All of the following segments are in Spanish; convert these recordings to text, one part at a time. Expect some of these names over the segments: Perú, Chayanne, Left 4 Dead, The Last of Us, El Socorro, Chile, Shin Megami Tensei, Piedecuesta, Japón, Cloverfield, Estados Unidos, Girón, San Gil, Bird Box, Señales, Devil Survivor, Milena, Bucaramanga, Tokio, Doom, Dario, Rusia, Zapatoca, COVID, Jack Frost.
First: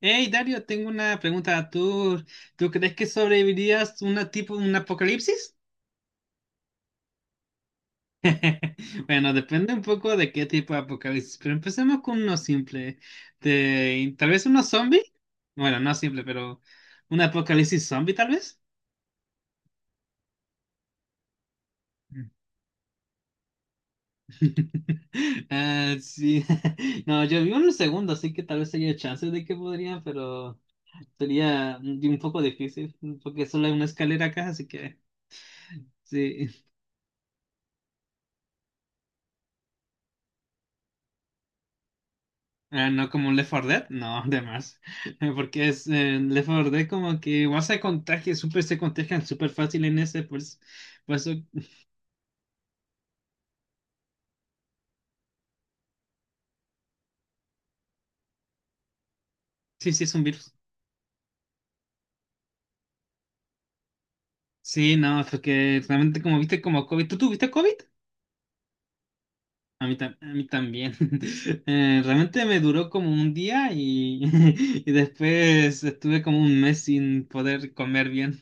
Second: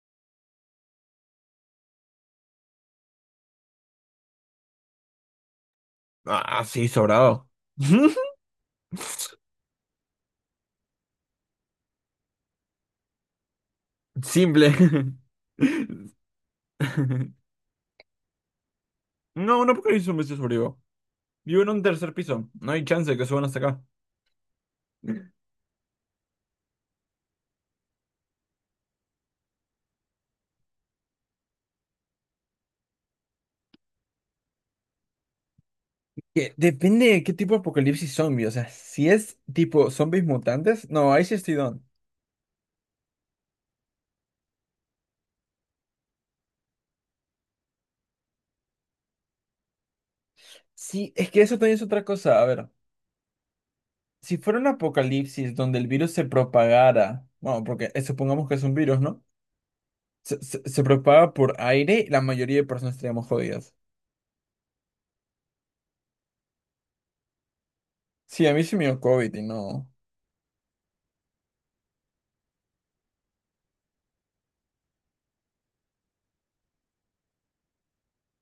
Hey Dario, tengo una pregunta. ¿Tú crees que sobrevivirías una tipo un apocalipsis? Ah, sí, sobrado. Bueno, depende un poco de qué tipo de apocalipsis, pero empecemos con uno simple. Tal vez uno zombie. Simple. Bueno, no simple, pero un apocalipsis zombie tal vez. No, no porque hizo un vestido sobrevivo. Vivo en un tercer piso. No hay chance de que suban hasta acá. Ah, sí. No, yo vi uno segundo, así que tal vez haya chances de que podrían, pero sería un poco difícil, porque solo hay una escalera acá, así que Que sí. depende de qué tipo de apocalipsis zombie. O sea, si es tipo zombies mutantes, no, ahí sí estoy don. Ah, no como un Left 4 Dead, no, de más. Porque es Left 4 Dead como que igual se contagia, súper se contagian súper fácil en ese, pues, Sí, por eso es que eso también es otra cosa. A ver, si fuera un apocalipsis donde el virus se propagara, bueno, porque supongamos que es un virus, ¿no? sí, sí es un Se, virus. se, se propaga por aire, la mayoría de personas estaríamos jodidas. Sí, no, porque realmente como viste como COVID, ¿tú tuviste COVID? Sí, a mí sí me dio COVID y A no. mí, a mí también. Realmente me duró como un día y, y después estuve como un mes sin poder comer bien.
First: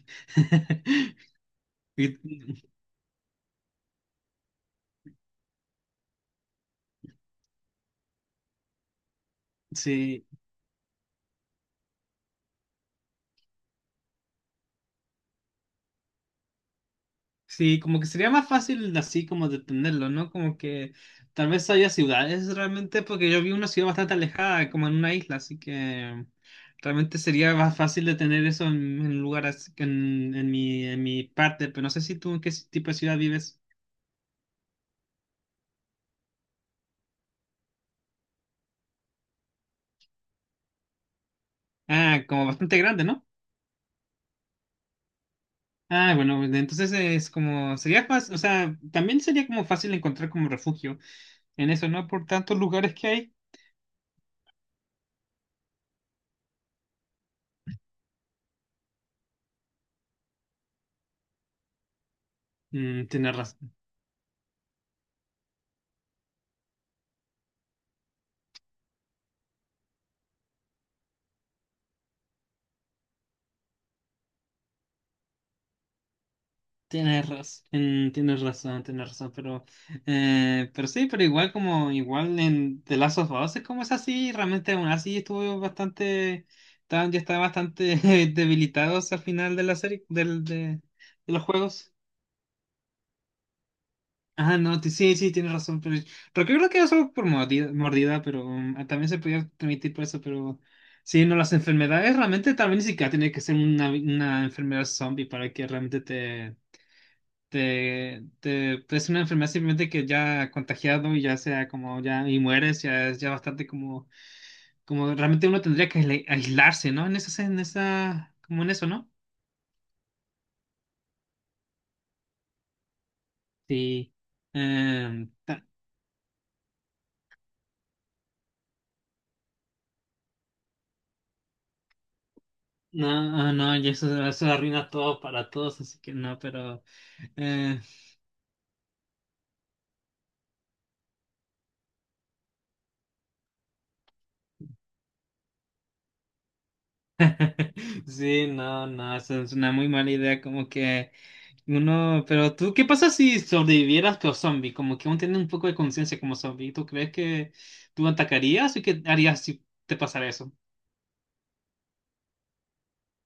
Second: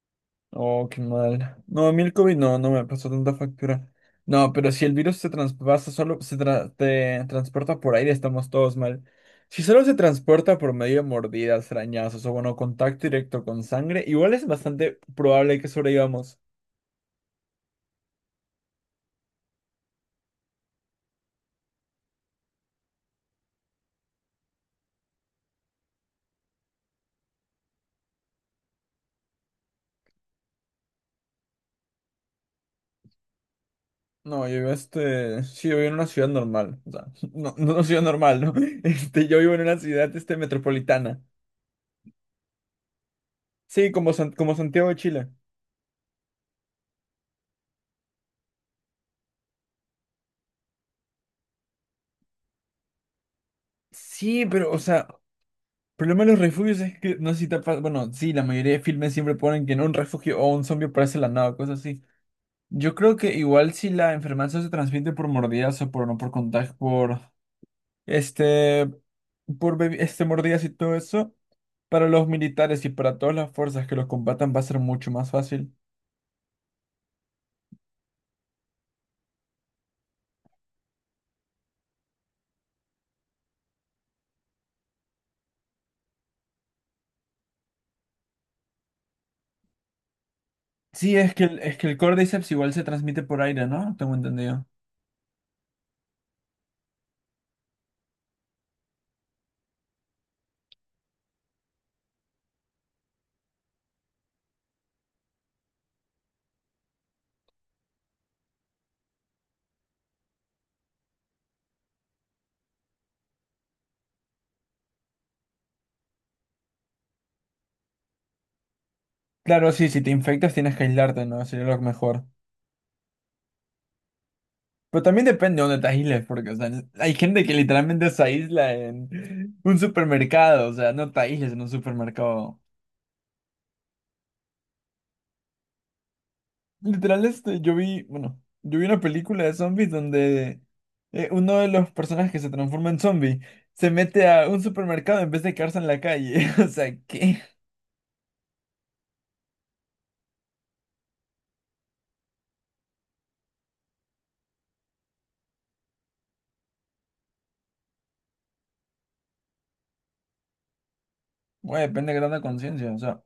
Oh, qué mal. No, a mí el Y- COVID no, no me pasó tanta factura. No, pero si el virus se traspasa solo, te transporta por aire, estamos todos mal. Si solo se Sí, transporta por medio de mordidas, arañazos o bueno, contacto directo con sangre, igual es bastante probable que sobrevivamos. sí, como que sería más fácil así como detenerlo, ¿no? Como que tal vez haya ciudades realmente, porque yo vi una ciudad bastante alejada, como en una isla, así que realmente sería más fácil detener eso en lugares, que en, en mi parte, pero no sé si tú en qué tipo de ciudad vives. No, yo vivo sí, yo vivo en una ciudad normal, o sea, no, no una ciudad normal, ¿no? Este, yo vivo en una ciudad metropolitana. Ah, como bastante grande, ¿no? Sí, como Santiago de Chile. Ah, bueno, bueno, entonces es como, sería fácil, o sea, también sería como fácil encontrar como refugio en eso, ¿no? Por tantos lugares que hay. Sí, pero, o sea, problema de los refugios es que no sé si te ha. Bueno, sí, la mayoría de filmes siempre ponen que en un refugio o un zombie aparece de la nada, cosas así. Yo Mm, creo que tienes igual razón. si la enfermedad se transmite por mordidas o por no por contagio, este, por mordidas y todo eso, para los militares y para todas las fuerzas que los combatan va a ser mucho más fácil. Tienes razón, tienes razón, tienes razón, pero sí, pero igual como igual en The Last of Us es como es así, realmente aún así estuvo bastante, yo estaba bastante debilitado al final de la serie, del, Sí, de es los que el, es que juegos. el Cordyceps igual se transmite por aire, ¿no? Tengo Ah, entendido. no, sí, sí, tienes razón, pero yo creo que eso por mordida, mordida, pero ah, también se podía permitir por eso, pero sí, no, las enfermedades realmente también ni siquiera tiene que ser una enfermedad zombie para que realmente te pues, es una enfermedad simplemente que ya ha contagiado y ya sea como ya y mueres, ya es ya bastante como, como realmente uno tendría que aislarse, ¿no? En esa, como en eso, ¿no? Claro, sí, si te infectas tienes que aislarte, ¿no? Sería lo mejor. Sí. Pero también Em, depende ta- de dónde te aísles, porque, o sea, hay gente que literalmente se aísla en un supermercado, o sea, no te aísles en un supermercado. no, ah, no, y eso arruina todo para todos, así que no, pero Literal, yo eh, vi, bueno, yo vi una película de zombies donde uno de los personajes que se transforma en zombie se mete a un supermercado en vez de quedarse en la calle. O sea, ¿qué? sí, no, no, eso es una muy mala idea, como que uno, pero tú, ¿qué pasa si sobrevivieras pero zombie? Como que uno tiene un poco de conciencia como zombie. ¿Tú crees que tú atacarías o qué harías si te pasara eso? Bueno, depende de qué tanta conciencia, o sea,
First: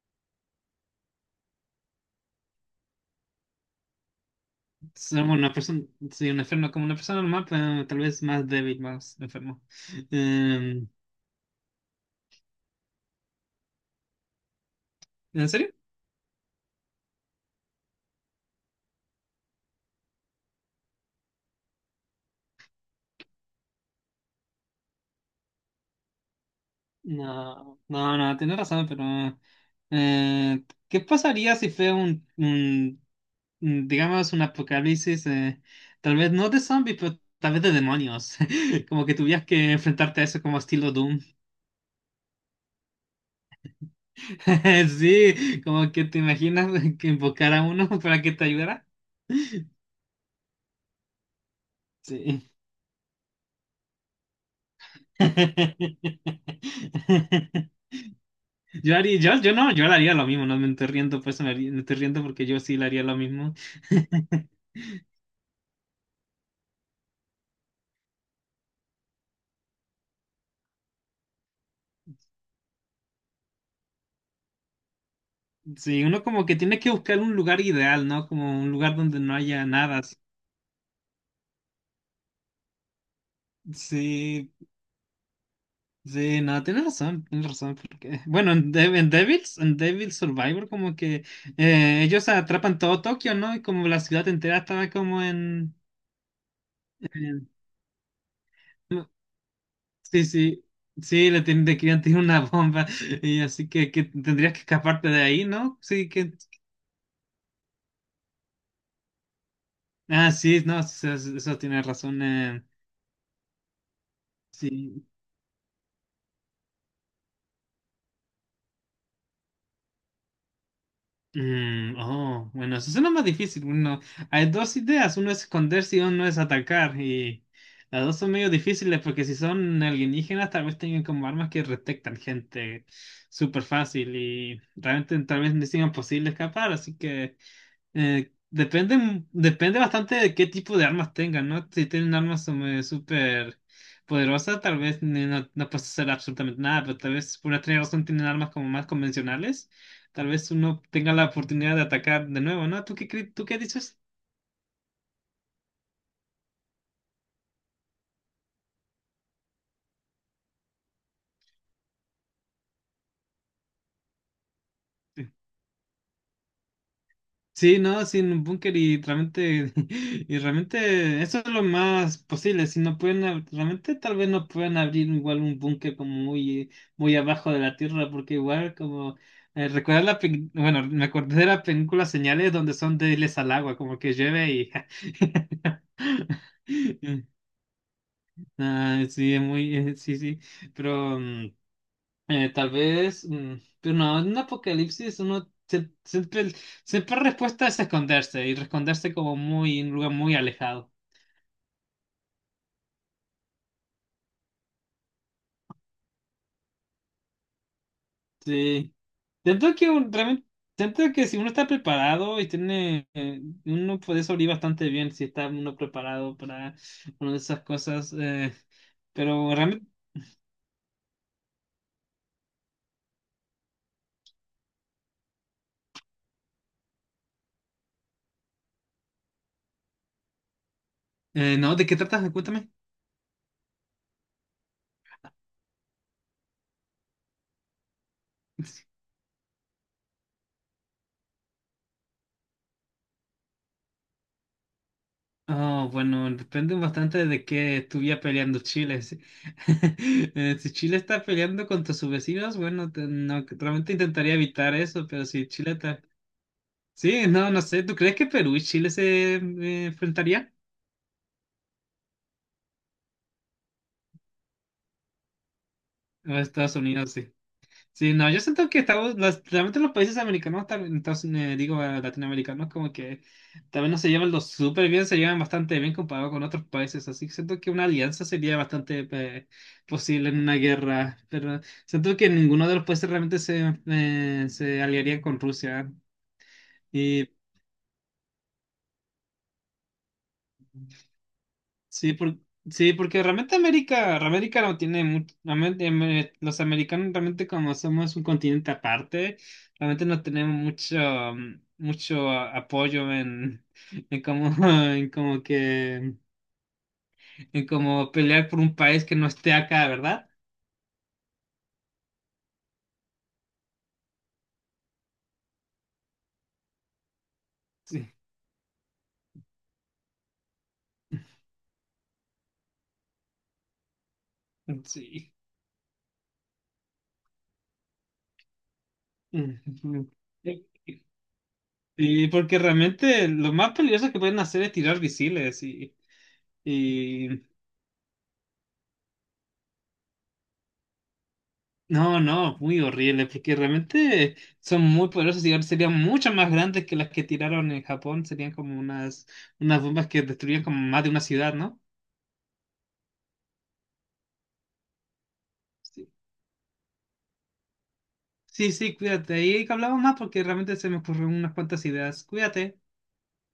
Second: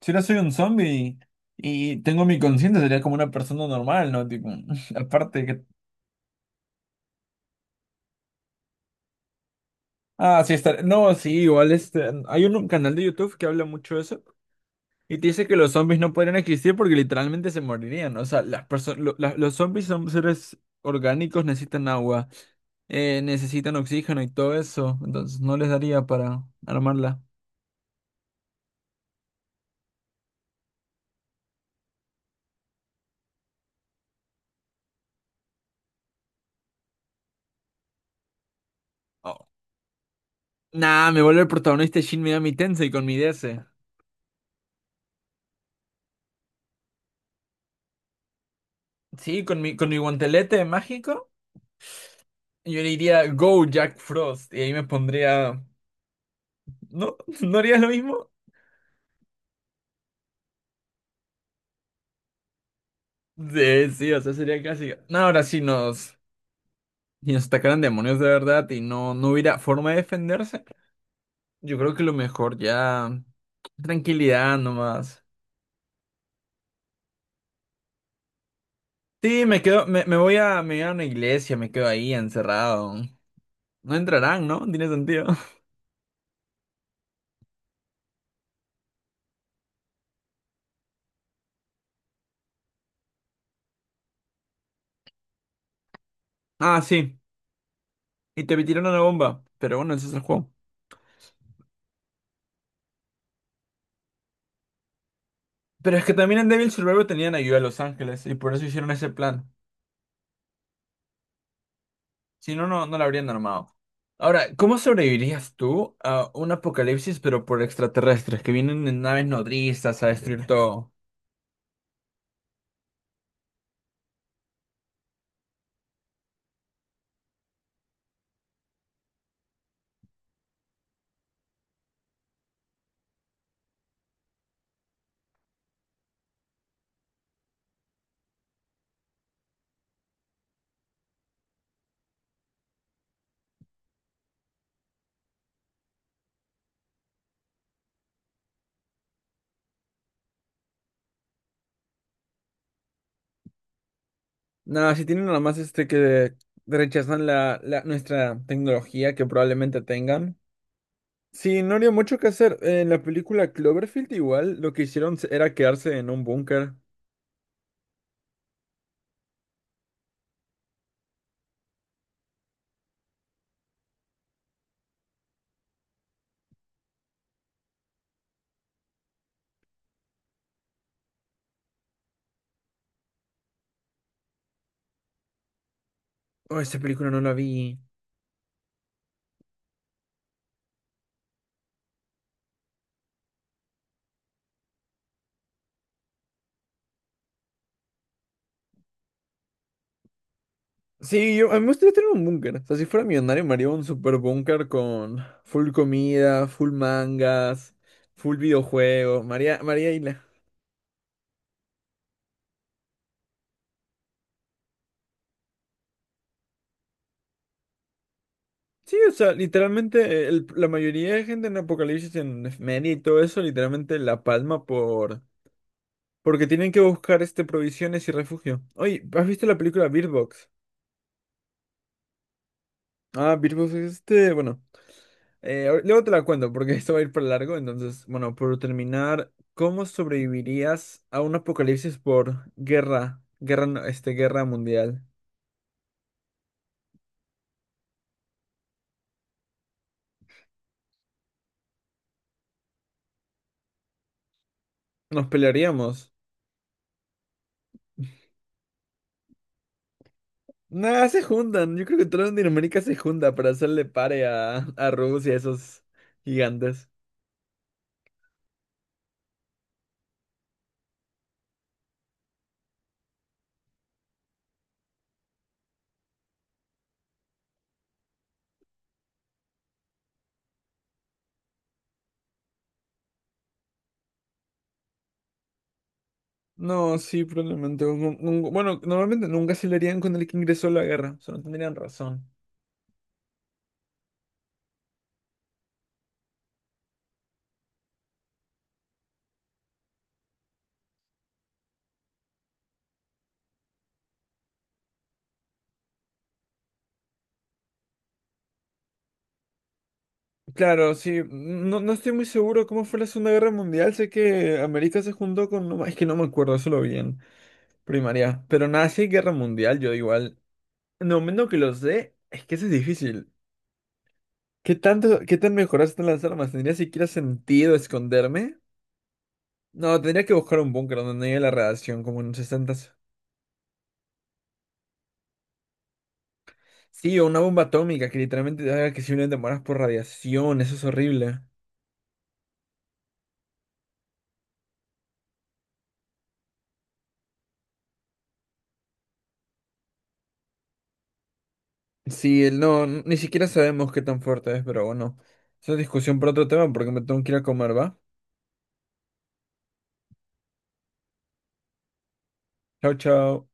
si ahora soy un zombie y tengo mi conciencia, sería como una persona normal, ¿no? Tipo, Ser una aparte. persona, sí, un enfermo como una persona normal, pero tal vez más débil, más enfermo. Ah, sí, está. Em, No, sí, igual hay un canal de YouTube que habla mucho de eso y te dice ¿En que serio? los zombies no podrían existir porque literalmente se morirían. O sea, las perso- lo- la- los zombies son seres orgánicos, necesitan agua, necesitan oxígeno y todo eso. Entonces no les daría para armarla. No, no, no, tienes razón, pero ¿qué pasaría si fue un digamos, un apocalipsis, tal vez no de zombie, pero tal vez de demonios. Como que tuvieras Oh. que enfrentarte a eso como estilo Nah, Doom. me vuelve el protagonista de Shin Megami Tensei con mi DS. Sí, como que te imaginas que invocar a uno para que te ayudara. Sí, con mi guantelete mágico, Sí. yo le diría Go Jack Frost y ahí me pondría. ¿No? ¿No harías lo mismo? Yo haría, yo no, yo le haría lo mismo, no me estoy riendo, pues me, me estoy riendo porque yo sí le haría lo mismo. Sí, sí, o sea, sería casi. No, ahora sí nos, y nos atacaran demonios de verdad y no, no hubiera forma de defenderse. Yo creo que lo mejor ya. Tranquilidad nomás. Sí, uno como que tiene que buscar un lugar ideal, ¿no? Como un lugar donde no Sí, me haya quedo, nada. me voy a una iglesia, me quedo ahí encerrado. No entrarán, Sí, ¿no? Tiene sentido. sí, no, tienes razón, porque, bueno, en, en Devils, en Devil Survivor, como que ellos atrapan todo Tokio, ¿no? Y como la ciudad entera estaba como en, Ah, sí. en- Y te tiraron una no, bomba. Pero bueno, ese es el sí, juego. sí, sí, le, le querían tirar una bomba, y así que tendrías que escaparte de ahí, ¿no? Pero es Sí, que que, también en Devil Survivor tenían ayuda a Los Ángeles y por eso hicieron ese plan. ah, sí, no, sí, sí, eso tienes razón, Si no, no, no la habrían armado. Ahora, ¿cómo sí, sobrevivirías tú a un apocalipsis, pero por extraterrestres que vienen en naves nodrizas a destruir todo? mm, oh, bueno, eso suena más difícil. Uno, hay dos ideas, uno es esconderse y uno es atacar. Y las dos son medio difíciles porque si son alienígenas tal vez tengan como armas que detectan gente súper fácil y realmente tal vez no sea posible escapar. Así que depende, depende bastante de qué tipo de armas tengan, ¿no? Si tienen armas súper poderosas, tal vez no, no puedes hacer absolutamente nada, pero tal vez por otra razón tienen armas como más convencionales. Tal vez uno tenga la oportunidad de atacar de nuevo, ¿no? ¿Tú qué, tú qué dices? Nada, si tienen nada más que rechazan nuestra tecnología que probablemente tengan. Sí, no habría mucho que hacer. En la película Cloverfield igual lo que hicieron era quedarse en un búnker. Sí, no, sin un búnker y realmente, y realmente eso es lo más posible. Si no pueden, realmente tal vez no puedan abrir igual un búnker como muy, muy abajo de la tierra, porque igual como recordar la, bueno, me acordé de la película Señales donde son débiles al agua, como que llueve y Oh, esa película no la vi. ah, sí, es muy, sí, sí, pero tal vez, pero no, en un apocalipsis uno siempre, siempre respuesta es esconderse y esconderse como muy en un lugar muy alejado. Sí, yo, a mí me gustaría tener un búnker. O sea, si fuera millonario, me haría un super búnker con full comida, full mangas, full Sí. videojuegos. María, Siento que María Isla. realmente, siento que si uno está preparado y tiene, uno puede sobrevivir bastante bien si está uno preparado para una de esas cosas. Sí, o sea, Pero realmente, literalmente la mayoría de gente en Apocalipsis, en Efeméride y todo eso, literalmente la palma por. Porque tienen que buscar provisiones y refugio. Oye, ¿has visto la película Bird Box? No, ¿de qué tratas? Cuéntame. Ah, Bird Box es bueno. Luego te la cuento porque esto va a ir para largo. Entonces, bueno, por terminar, ¿cómo sobrevivirías a un apocalipsis por guerra, guerra mundial? Oh, bueno, depende bastante de qué estuviera peleando Chile. Si, eh, si Chile está peleando contra sus vecinos, bueno, no, realmente intentaría evitar eso, pero Nos si Chile está... pelearíamos. Sí, no, no sé, ¿tú crees que Perú y Chile se enfrentarían? Nada, se juntan. Yo creo que toda Latinoamérica se junta para hacerle pare a, Rusia, a esos O Estados gigantes. Unidos, sí. Sí, no, yo siento que estamos, realmente los países americanos, entonces, digo latinoamericanos, como que también no se llevan lo súper bien, se llevan bastante bien comparado con otros países, así que siento que una alianza sería bastante posible en una guerra, pero siento que ninguno de los países realmente se, se aliaría con Rusia. No, sí, probablemente. Bueno, normalmente nunca se le harían con el que ingresó a la guerra. O sea, no tendrían Sí, razón. Sí, porque realmente América, América no tiene mucho, realmente, los americanos realmente como somos un continente aparte, realmente no tenemos mucho, mucho apoyo en como, en como que, en como pelear por un país que no esté acá, ¿verdad? Claro, sí, no, no estoy muy seguro cómo fue la Segunda Guerra Mundial, sé que América se juntó con, no, es que no me acuerdo, eso lo vi en Sí. primaria, pero nada, si hay Guerra Mundial, yo igual, en el momento que lo sé, es que eso es difícil. ¿Qué tanto, Sí. qué tan mejoradas están las armas? ¿Tendría siquiera sentido esconderme? No, Ujú. tendría que buscar un búnker donde no haya la radiación, como Sí, en los porque 60. realmente lo más peligroso que pueden hacer es tirar misiles y, Sí, o una bomba atómica que literalmente te haga que simplemente mueras por radiación, eso es horrible. no, no, muy horrible, porque realmente son muy poderosos y ahora serían mucho más grandes que las que tiraron en Japón, serían como unas, unas bombas que destruían como más de una ciudad, ¿no? Sí, el no, ni siquiera sabemos qué tan fuerte es, pero bueno, esa es Sí, discusión para otro tema porque me tengo que ir a comer, ¿va? sí, sí, cuídate, ahí hablamos más porque realmente se me ocurrieron unas cuantas ideas, cuídate. Chao, chao.